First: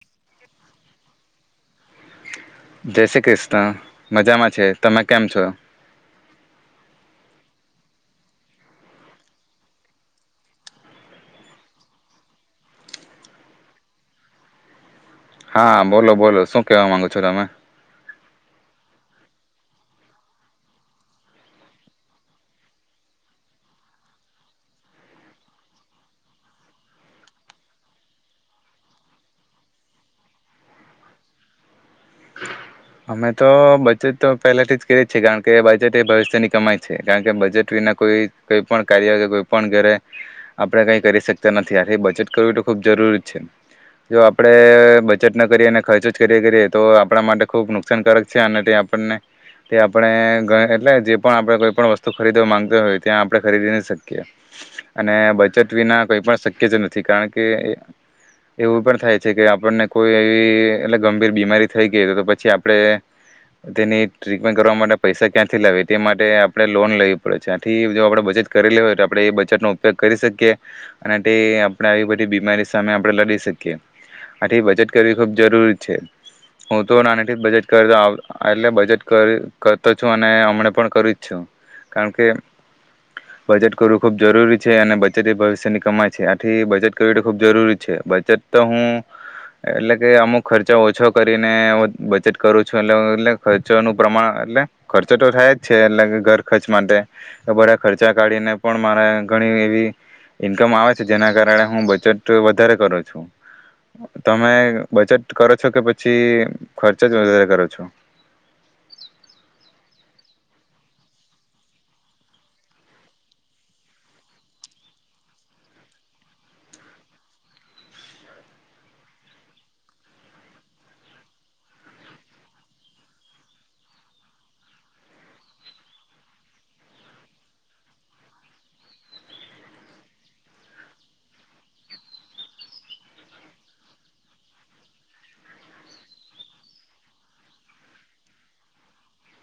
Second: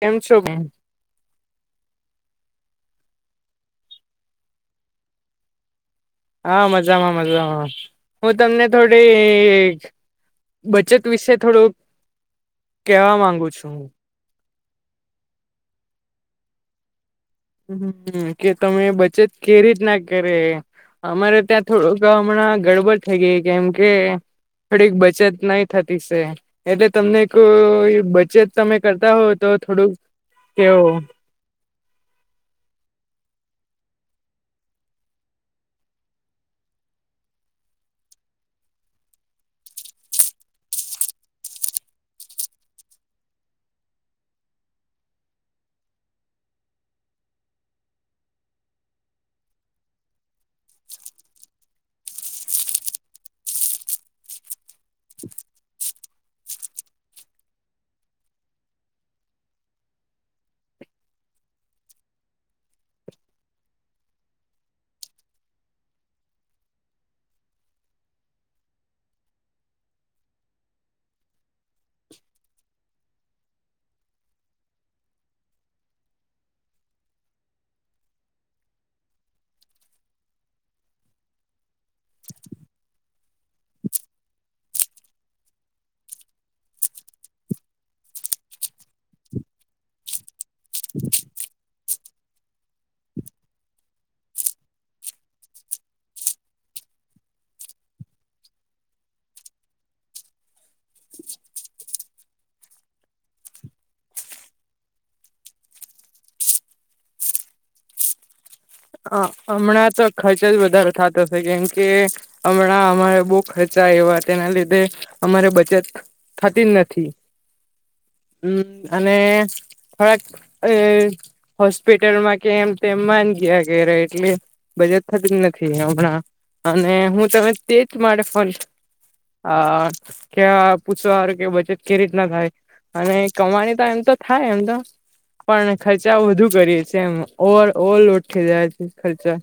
કેમ છો? જય શ્રી ક્રિષ્ણ મજામાં છે તમે કેમ છો હા મજામાં મજામાં હું તમને થોડી બચત વિશે થોડું કેવા માંગુ છું. હા બોલો બોલો શું કેવા માંગુ છો તમે હ હમ હ કે તમે બચત કે રીતના કરે અમારે ત્યાં થોડુંક હમણાં ગડબડ થઈ ગઈ કેમ કે થોડીક બચત નહી થતી છે એટલે તમને કો બચત તમે કરતા હોવ તો થોડુંક કેવો અમે તો બજેટ તો પહેલાથી જ કરી છએ કારણ કે બજેટ એ ભવિષ્યની કમાય છે કારણ કે બજેટ વિના કોઈ કઈ પણ કાર્ય કે કોઈ પણ ઘરે આપણે કઈ કરી શકતા નથી આ બજેટ કરવું તો ખૂબ જરૂરી છે જો આપણે બજેટ ન કરીએ અને ખર્ચો જ કરીએ કરીએ તો આપણા માટે ખૂબ નુકસાનકાર છે અને તે આપણને તે આપણે એટલે [unintelligible] જે પણ આપણે કોઈ પણ વસ્તુ ખરીદવા માંગતા હોય ત્યાં આપણે ખરીદી ન શકીએ અને બચત વિના કઈ પણ શક્ય જ નથી કારણ કે એવું પણ થાય છે કે આપણને કોઈ એવી એટ ગંભીર બીમારી થઈ ગઈ તો આપણે તેની ટ્રીટમેન્ટ કરવા માટે પૈસા ક્યાંથી લાવ તે માટે આપણે લોન લેવી પડે છે આથી જો આપણે બચત કરીલીે હોય તો આપણે એ બચતનોો ઉપયોગ કરી શકીએ અને તે આપણે આવી બધી બીમારી સામે આપણે લડી શકીએ આથી બચત કરવી ખૂબ જરૂરી છે હું તો બેટ કરતો એટલે બજેટ કરતો છું અને હમને પણ કરું જ છું કારણ કે બજેટ કરવું ખૂબ જરૂરી છે અને બચેટ એ ભવિષ્યની કમાઈ છે આથી બજેટ કરવી એ તો ખૂબ જરૂરી છે બજેટ તો હું એટલે કે અમુક ખર્ચા ઓછો કરીને બચેટ કરું છું એટલે એટ ખર્ચોનું પ્રમાણ એટલે ખર્ચો તો થાય જ છે એટલે ઘર ખર્ચ માટે બધા ખર્ચા કાઢીને પણ મારે ઘણી એવી ઈન્કમ આવે છે જેના કારણે હું બચેટ વધારે કરું છું તમે બચેત કરો છો કે પછી ખર્ચ જ વધારે કરો છો હમણાં તો ખર્ચ જ વધારે થતોશે કેમ કે હમણાં અમારે બહુ ખર્ચા એવા તેના લીધે અમારે બચત થતી જ નથી હમ અને થોડાક હોસ્પિટલમાં કેમ તેમ માન ગયા એટલી બજેટ થતી જ નથી હમણાં અને હું તમે તેજ માટે ફ ક પૂછવા કે બજેટ કે રીતના થાય અને કમાની તો એમ તો થાય એમ તો પણ ખર્ચા વધુ કરીએએ એમ ઓવર ઓલ ખ ખર્ચા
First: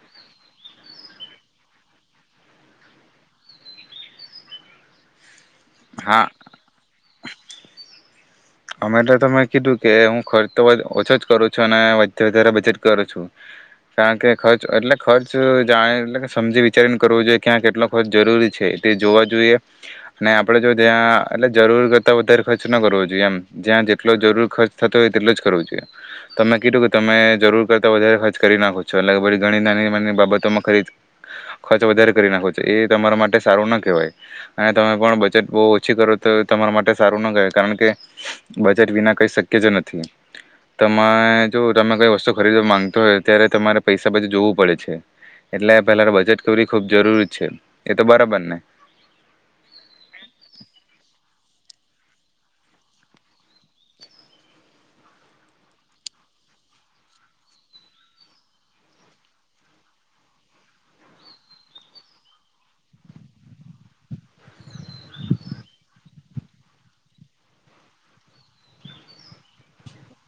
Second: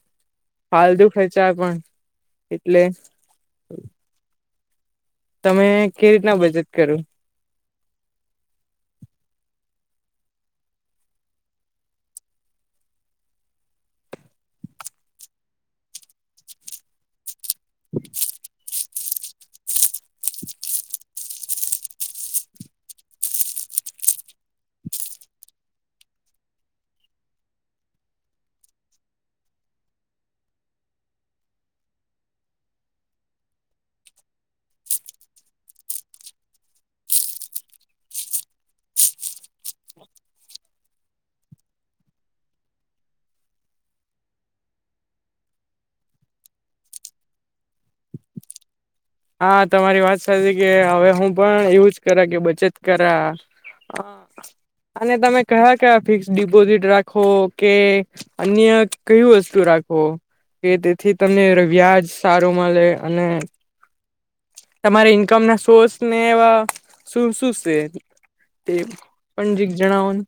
ફાલતુ ખર્ચા પણ એટલે તમે કે હા રીતના બચત કરો અમે એટલે તો તમે કીધું કે હું ખર્ચ તો વ ઓછો જ કરું છું અનેે વધારે બજેટ કરું છું કારણ કે ખર્ચ એટલે ખર્ચ જાણે એટ સમજી વિચારીને કરવું જોઈએ ક્યાં કેટલો ખર્ચ જરૂરી છે. તે જોવા જોઈએ અને આપડે જો ત્યાં એટલે જરૂર કરતા વધારે ખર્ચ ન કરવો જોઈએ એમ જ્યાં જેટલો જરૂર ખર્ચ થતો હોય તેટલો જ કરવો જોઈએ તમે કીધું કે તમે જરૂર કરતા વધારે ખર્ચ કરી નાખો છો ઘણી નાની નાની બાબતોમાં ખ ખર્ચ વધારે કરી નાખો છો એ તમારા માટે સારું ના કહેવાય અને તમે પણ બજેટ બહુ ઓછી કરો તો એ તમારા માટે સારું ના કહેવાય કારણ કે બજેટ વિના કઈ શક્ય જ નથી તમારે જો તમે કઈ વસ્તુ ખરીદવા માંગતો હોય ત્યારે તમારે પૈસા બધુ જોવું પડે છે એટલે પેલા બજેટ કરરી ખૂબ જરૂરી છે એ તો બરાબર ને હા તમારી વાત સચી કે હવે હું પણ એવું જ કરા કે બચત કરા અને તમે કયા કયા ફિક્સ ડિપોઝિટ રાખો કે અન્ય કયુ વસ્તુ રાખો કે તેથી તમને વ્યાજ સારો મળે અને તમારી ઈન્કમ ના સોર્સ ને એવા શું શું છે તે પણજીક જણાવોનું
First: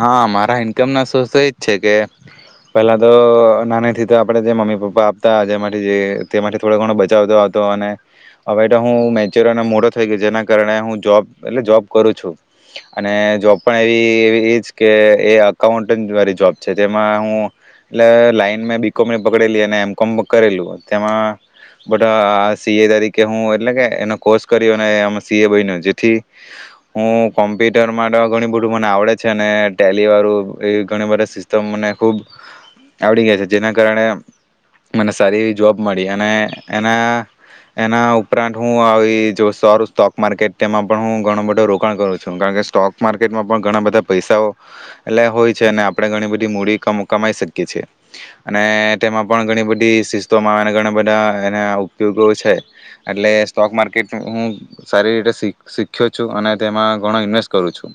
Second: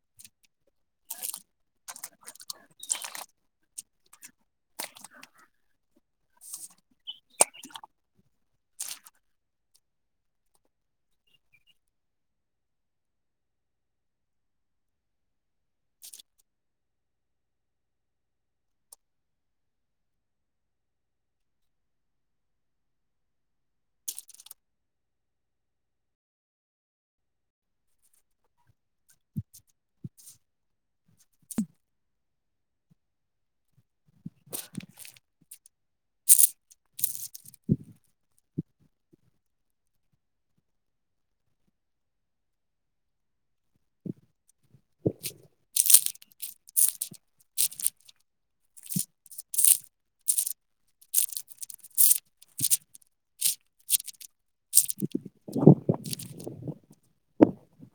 હા મારા ઈન્કમ ના સોર્સ તો એજ છે કે પહેલા તો નાનીથી તો આપડે જે મમ્મી પપ્પા આપતા જે જે તે માટે થોડો ઘણો બચાવતો આવતો અને હવે તો હું મેચ્યોર અને મોડો થઈ ગયો જેના કારણે હું જોબ એટલે જોબ કરું છું અને જોબ પણ એવી એજ કે અકાઉન્ટ વાળી જોબ છે તેમાં હું એટલે લાઈન બીકોમ પકડેલી અને એમ કોમ કરેલું તેમાં બટ આ સી એ તરીકે હું એટલે કે એનો કોર્સ કર્યો એ સી એ બન્યો જેથી હું કોમ્પ્યુટર માટે ઘણ બધું મને આવડે છે અને ટેલીવાળું એવી ઘણી બધી સિસ્ટમ મને ખૂબ આવડી ગયા છે જેના કારણે મને સારી એવી જોબ મળી અને એના એના ઉપરાંત હું આવી જો સ સ્ટોક માર્કેટ તેમાં પણ હું ઘણું મોટું રોકાણ કરું છું કારણ કે સ્ટોક માર્કેટમાં પણ ઘણા બધા પૈસાઓ એટલે હોય છે અને આપણે ઘણી બધી મૂડી કમાઈ શકીએ છીએ અને તેમાં પણ ઘણી બધી શિસ્તોમાં આવે અને ઘણા બધા એના ઉપયોગો છે એટલે સ્ટોક માર્કેટ હું સારી રીતે શીખ્યો છું અને તેમાં ઘણો ઇન્વેસ્ટ કરું છું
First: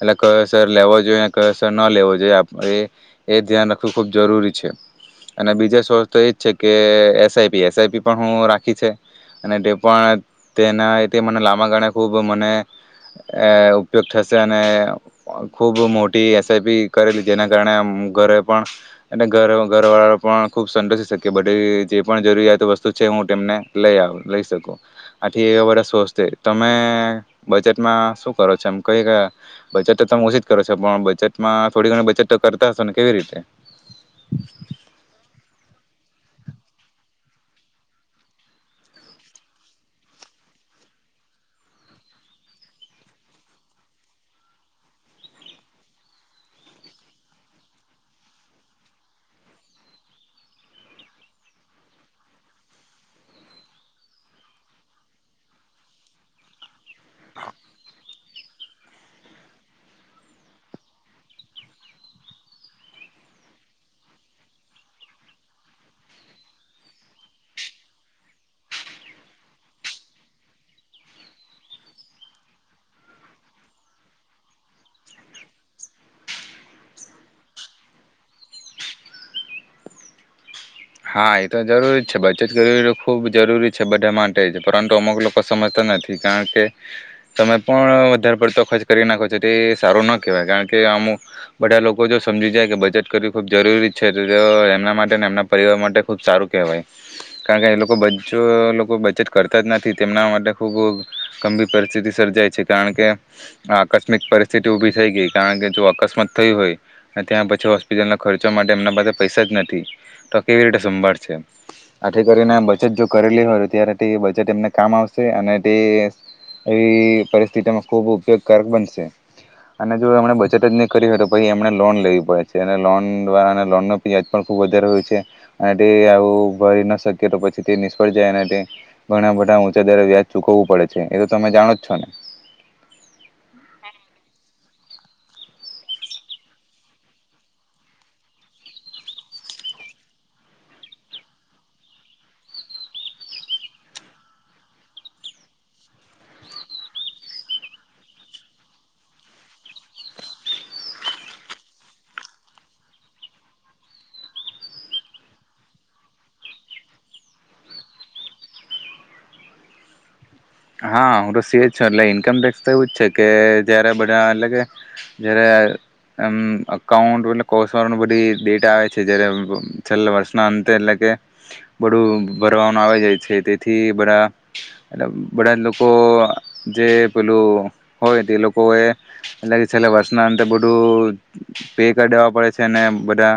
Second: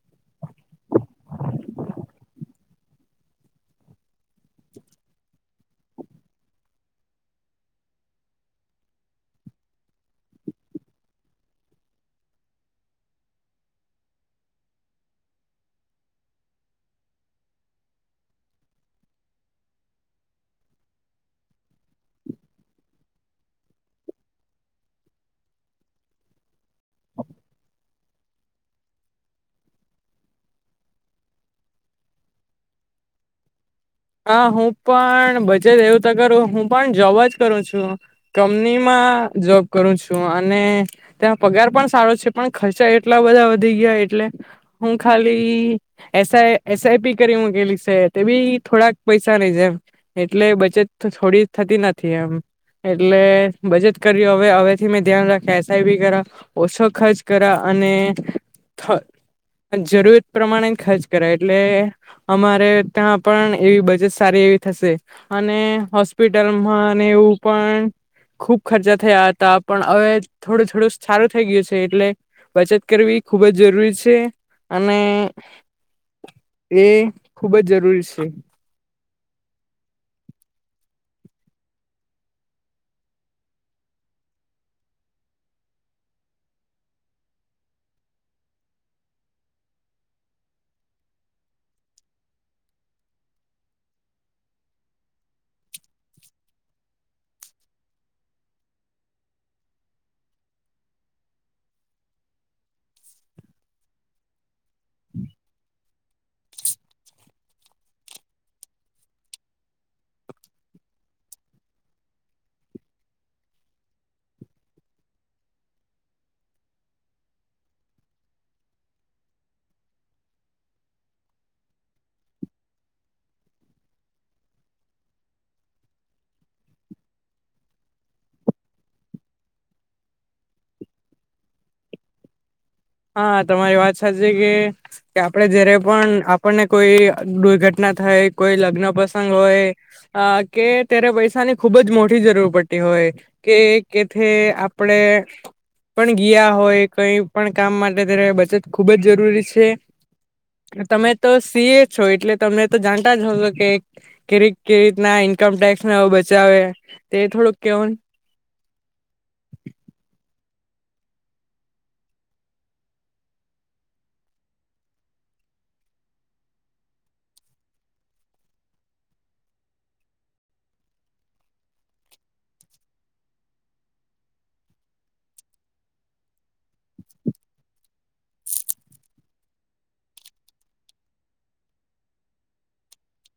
એટલે કયોસર લેવો જોઈએ કયોસર ન લેવો જોઈએ આપ એ એ ધ્યાન રાખવું ખૂબ જરૂરી છે અને બીજા સોર્સ તો એ જ છે કે એસઆઈપી એસઆઈપી પણ હું રાખી છે અને તે પણ તેના તે મને લાંબા ગાળ ખૂબ મને ઉપયોગ થશે અને ખૂબ મોટી એસઆઈપી કરેલી જેના કારણે ઘરે પણ એ ઘર ઘર વાળા પણ ખૂબ સંતોષી શકીએ બધી જે પણ જરૂરિયાત વસ્તુ છે હું તેમને લઈ આવ લઈ શકું આથી એવા બધા સોસ છે તમે બજેટમાં શું કરો છો એમ કઈ બચત તો તમે ઓછી જ કરો છો પણ બચતમાં થોડી ઘણી બચત તો કરતા હશો ને કેવી રીતે હા હું પણ બચત એવું તો કરું હું પણ જોબ જ છું કંપનીમાં જોબ કરું છું અને ત્યાનો પગાર પણ સારો છે પણ ખર્ચા એટલા બધા વધી ગયા એટલે હું ખાલી એસઆઈપી કરી મૂકેલી છે તે બી થોડાક પૈસા નહી જેમ એટલે બચત થોડી થતી નથી એમ એટલે બચત કરી હવે હવેથી મેં ધ્યાન રાખ એસઆઈ બી કરા ઓછો ખર્ચ કરા અને જરૂરત પ્રમાણે ખર્ચ કરાય એટલે અમારે ત્યાં પણ એવી બચત સારી એવી થશે અને હોસ્પિટલમાં અને એવું પણ ખૂબ ખર્ચા થયા હતા પણ હવે થોડું થોડું સારું થઈ ગયું છે એટલે બચત કરવી ખૂબ જ જરૂરી છે અને એ ખૂબ જ જરૂરી છે. છે. હા એ તો જરૂરી છે બચત કરવી ખૂબ જરૂરી છે બધા માટે જ પરંતુ અમુક લોકો સમજતા નથી કારણ કે સમય પણ વધારે પડતો ખર્ચ કરી નાખો છો તો એ સારો ના કહેવાય કારણ કે અમુ બધા લોકો જો સમજી જાય કે બચત કરવી ખૂબ જરૂરી છે તો એમના માટે ને એમના પરિવાર માટે ખૂબ સારું કહેવાય કારણ કે એ લોકો બ લોકો બચત કરતા જ નથી તેમના માટે ખૂબ ગંભીર પરિસ્થિતિ સર્જાય છે કારણ કે આકસ્મિક પરસ્ સ્થિતિ ઉભી થઈ ગઈ કારણ કે જો અકસ્ [unintelligible] અકસ્માત થયું હોય અને ત્યાં પછી હોસ્પિટલના ખર્ચો માટે એમના પાસે પૈસા જ નથી તો? - કેવી રીતે સંભાળ સે આથી કરીને બચત જો કરેલી હોય તો ત્યારે તે બચત એમને કામ આવશે અને તે એવી પરિસ્થિતિમાં ખૂબ ઉપયોગકારક બનશે અને જો એમણે બચત જ નહીં કરી હોય તો પછી એમણે લોન લેવી પડે છે અને લોન દ્વારા લોનનો પિયાજ પણ ખૂબ વધારે હોય છે અને તે આવું ભરી ના શકએ તો પછી તે નિષ્ફળ જાય અને ઘણા બધા ઊંચા દરે વ્યાજ ચૂકવવું પડે છે એ તો તમે જાણો જ છો ને. હા તમારી વાત સાચી કે. કે આપણેે જયારે પણ આપણને કોઈ દુર્ઘટના થાય કોઈ લગ્ન પસંગ હોય કે ત્યારે પૈસાની ખુબ જ મોટી જરૂર પડતી હોય કે કે આપણેે પણ ગયા હોય કઈ પણ કામ માટે ત્યારે બચત ખુબ જ જરૂરી છે તમે તો સીએ છો એટલે તમે તો જાણતા જ હોશો કે કે કેવી રીતના ઈન્કમ ટેક્સ બચાવે તે થોડુંક કિયોન. હા હું તો સી એ જ છું એટલે ઈન્કમ ટેક્સ તો એવું જ છે કે જયારે બધા એટલે કે જયારે અમ અકાઉન્ટ એ કોષ વા બધી ડેટ આવે છે જ છેલ્લા વર્ષના અંતે એટલે કે બધું ભરવાનું આવે જાય છે તેથી બધા એટ બધા લોકો જે પેલું હોય તે લોકોએ અ છેલ્લા વર્ષના અંદર બધું પે કરી દેવા પડે છે બધા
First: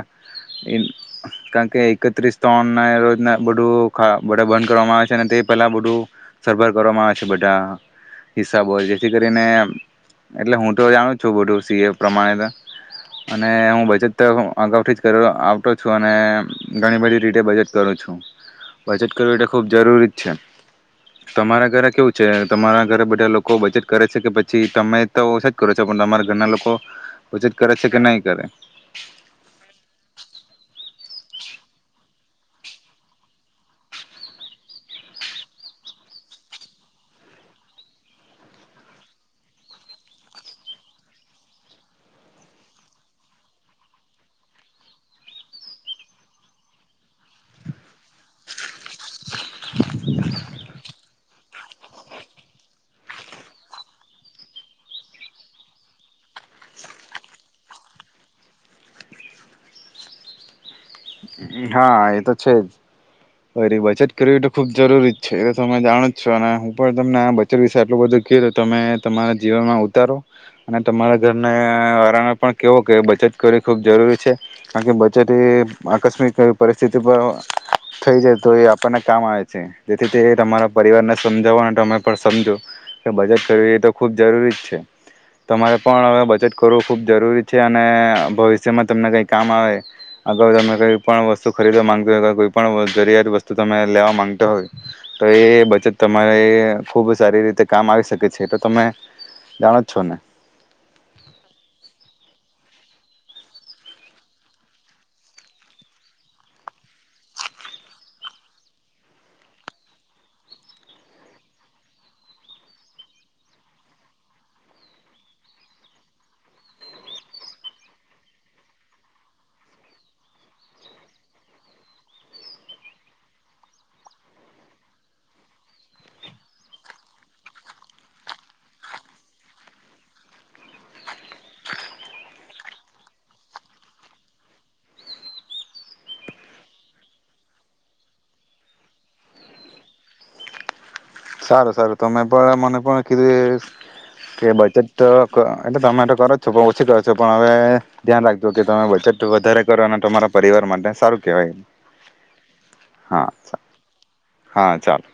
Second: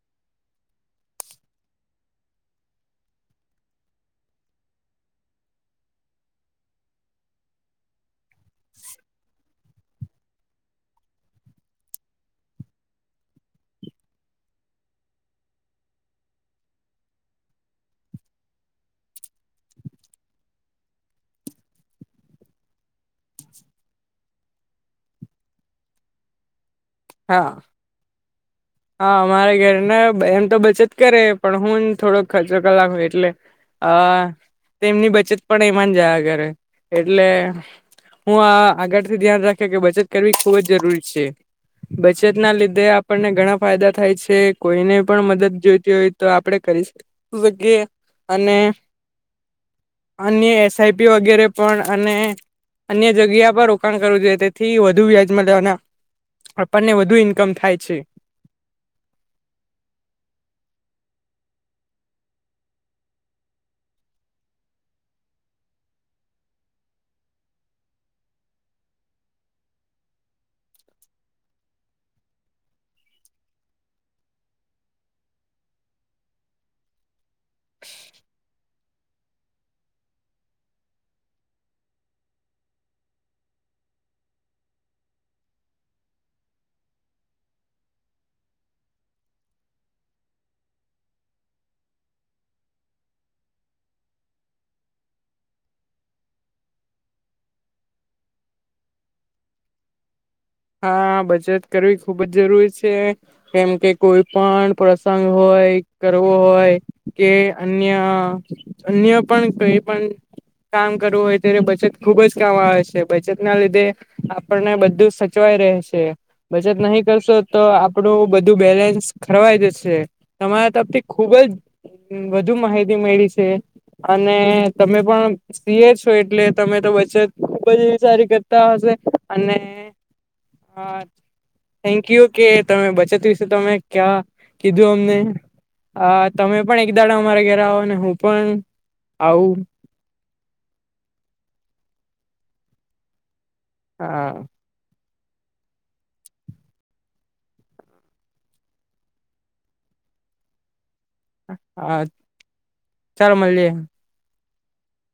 કારણ કે એકત્રીસ ત્રણના રોજના બધુ બધા બંધ કરવામાં આવે છે અને તે પહેલાં બધું સરભર કરવામાં આવે છે બધા હિસાબો જેથી કરીને એટલે હું તો જાણું છું બધુ સી એ પ્રમાણે અને હું બજત તો અગાઉથી જ આવતો છું અને ઘણી બધી રીતે બજત કરુ છું બજત કરવું એ ખૂબ જરૂરી જ છે. તમારા ઘરે કેવું છે તમારા ઘરે બધા લોકો બચત કરે છે કે પછી તમે તો ઓછા જ કરો છો પણ તમારા ઘરના લોકો હા બચત કરે છે કે નહી કરે. હા મારે ઘર ને એમ તો બચત કરે પણ હું થોડોક ખર્ચો કર નાખું એટલે તેમની બચત પણ એમાં જ જયા કરે એટલે હું આગળથી ધ્યાન રાખે કે બચત કરવી ખૂબ જ જરૂરી છે બચત ના લીધે આપણને ઘણા ફાયદા થાય છે કોઈને પણ મદદ જોઈતી હોય તો આપડે કરી શકીએ અને અન્ય એસ આઈ પી વગેરે પણ અને અન્ય જગ્યા પર રોકાણ કરવું જોઈએ તેથી વધુ વ્યાજમાં મલે ને આપણને વધુ ઇન્કમ થાય છે. હા એ તો છે જ બચત કરવી તો ખુબ જરૂરી જ છે એ તમે જાણો જ છો અને હું પણ તમને આ બચત વિશે આટલું બધું કધું તમે તમારા જીવનમાં ઉતારો અને તમારા ઘરને વારા પણ કેવો કે બચત કરવી ખૂબ જરૂરી છે કાર કે બચત એ આકસ્મિકરીતે જરૂરી કઈ પરિસ્થિતિ પર થઈ જાય તો એ આપણને કામ આવે છે. જેથી તે તમારા પરિવારને સમજાવો અને તમે પણ સમજો કે બચત કરવી એ તો ખૂબ જરૂરી જ છે. તમારે પણ હવે બચત કરવું ખૂબ જરૂરી છે અને ભવિષ્યમાં તમને કંઈ કામ આવે અગાઉ તમે કંઈ કો પણ વસ્તુ ખરીદવા માંગતી હોય કે કોઈ પણ જરિયાત વસ્તુ તમે લેવા માંગતો હોય તો એ બચત તમારે ખુબ સારી રીતે કામ આવી શકે છે એ તો તમે જાણો જ છો ને. હા બચત કરવી ખૂબ જ જરૂરી છે કેમ કે કોઈ પણ પ્રસંગ હોય કરવો હોય કે અન્ય અન્ય પણ કઈ પણ કામ કરવું હોય ત્યારે બચત ખુબ જ કામ આવે છે બચત ના લીધે આપણને બધું સ ચવાઈ રેસે બચત નહી કરશો તો આપણું બધું બેલેન્સ ખરવાય જશે તમારા તરફ થી ખુબ જ વધુ માહિતી મળી છે અને તમે પણ સી એ છો એટલે તમે તો બચત ખુબ જ સારી કરતા હશે અને હા થેન્કયુ કે તમે બચત વિશે તમે ક્યાં કીધું અમને તમે પણ એક દાડા અમારા ઘરે આવોને હું પણ આવું સારું સારું તમે પણ મને પણ કીધું.? હા કે બચત? તો ક એટલે તમે તો કરો છો પણ ઓછી કરો છો પણ હવે ધ્યાન રાખજો કે તમે બચેટ વધારે કરો અને તમારા પરિવાર માટે સારું કહેવાય હા હા ચાલ મળ હા ચાલો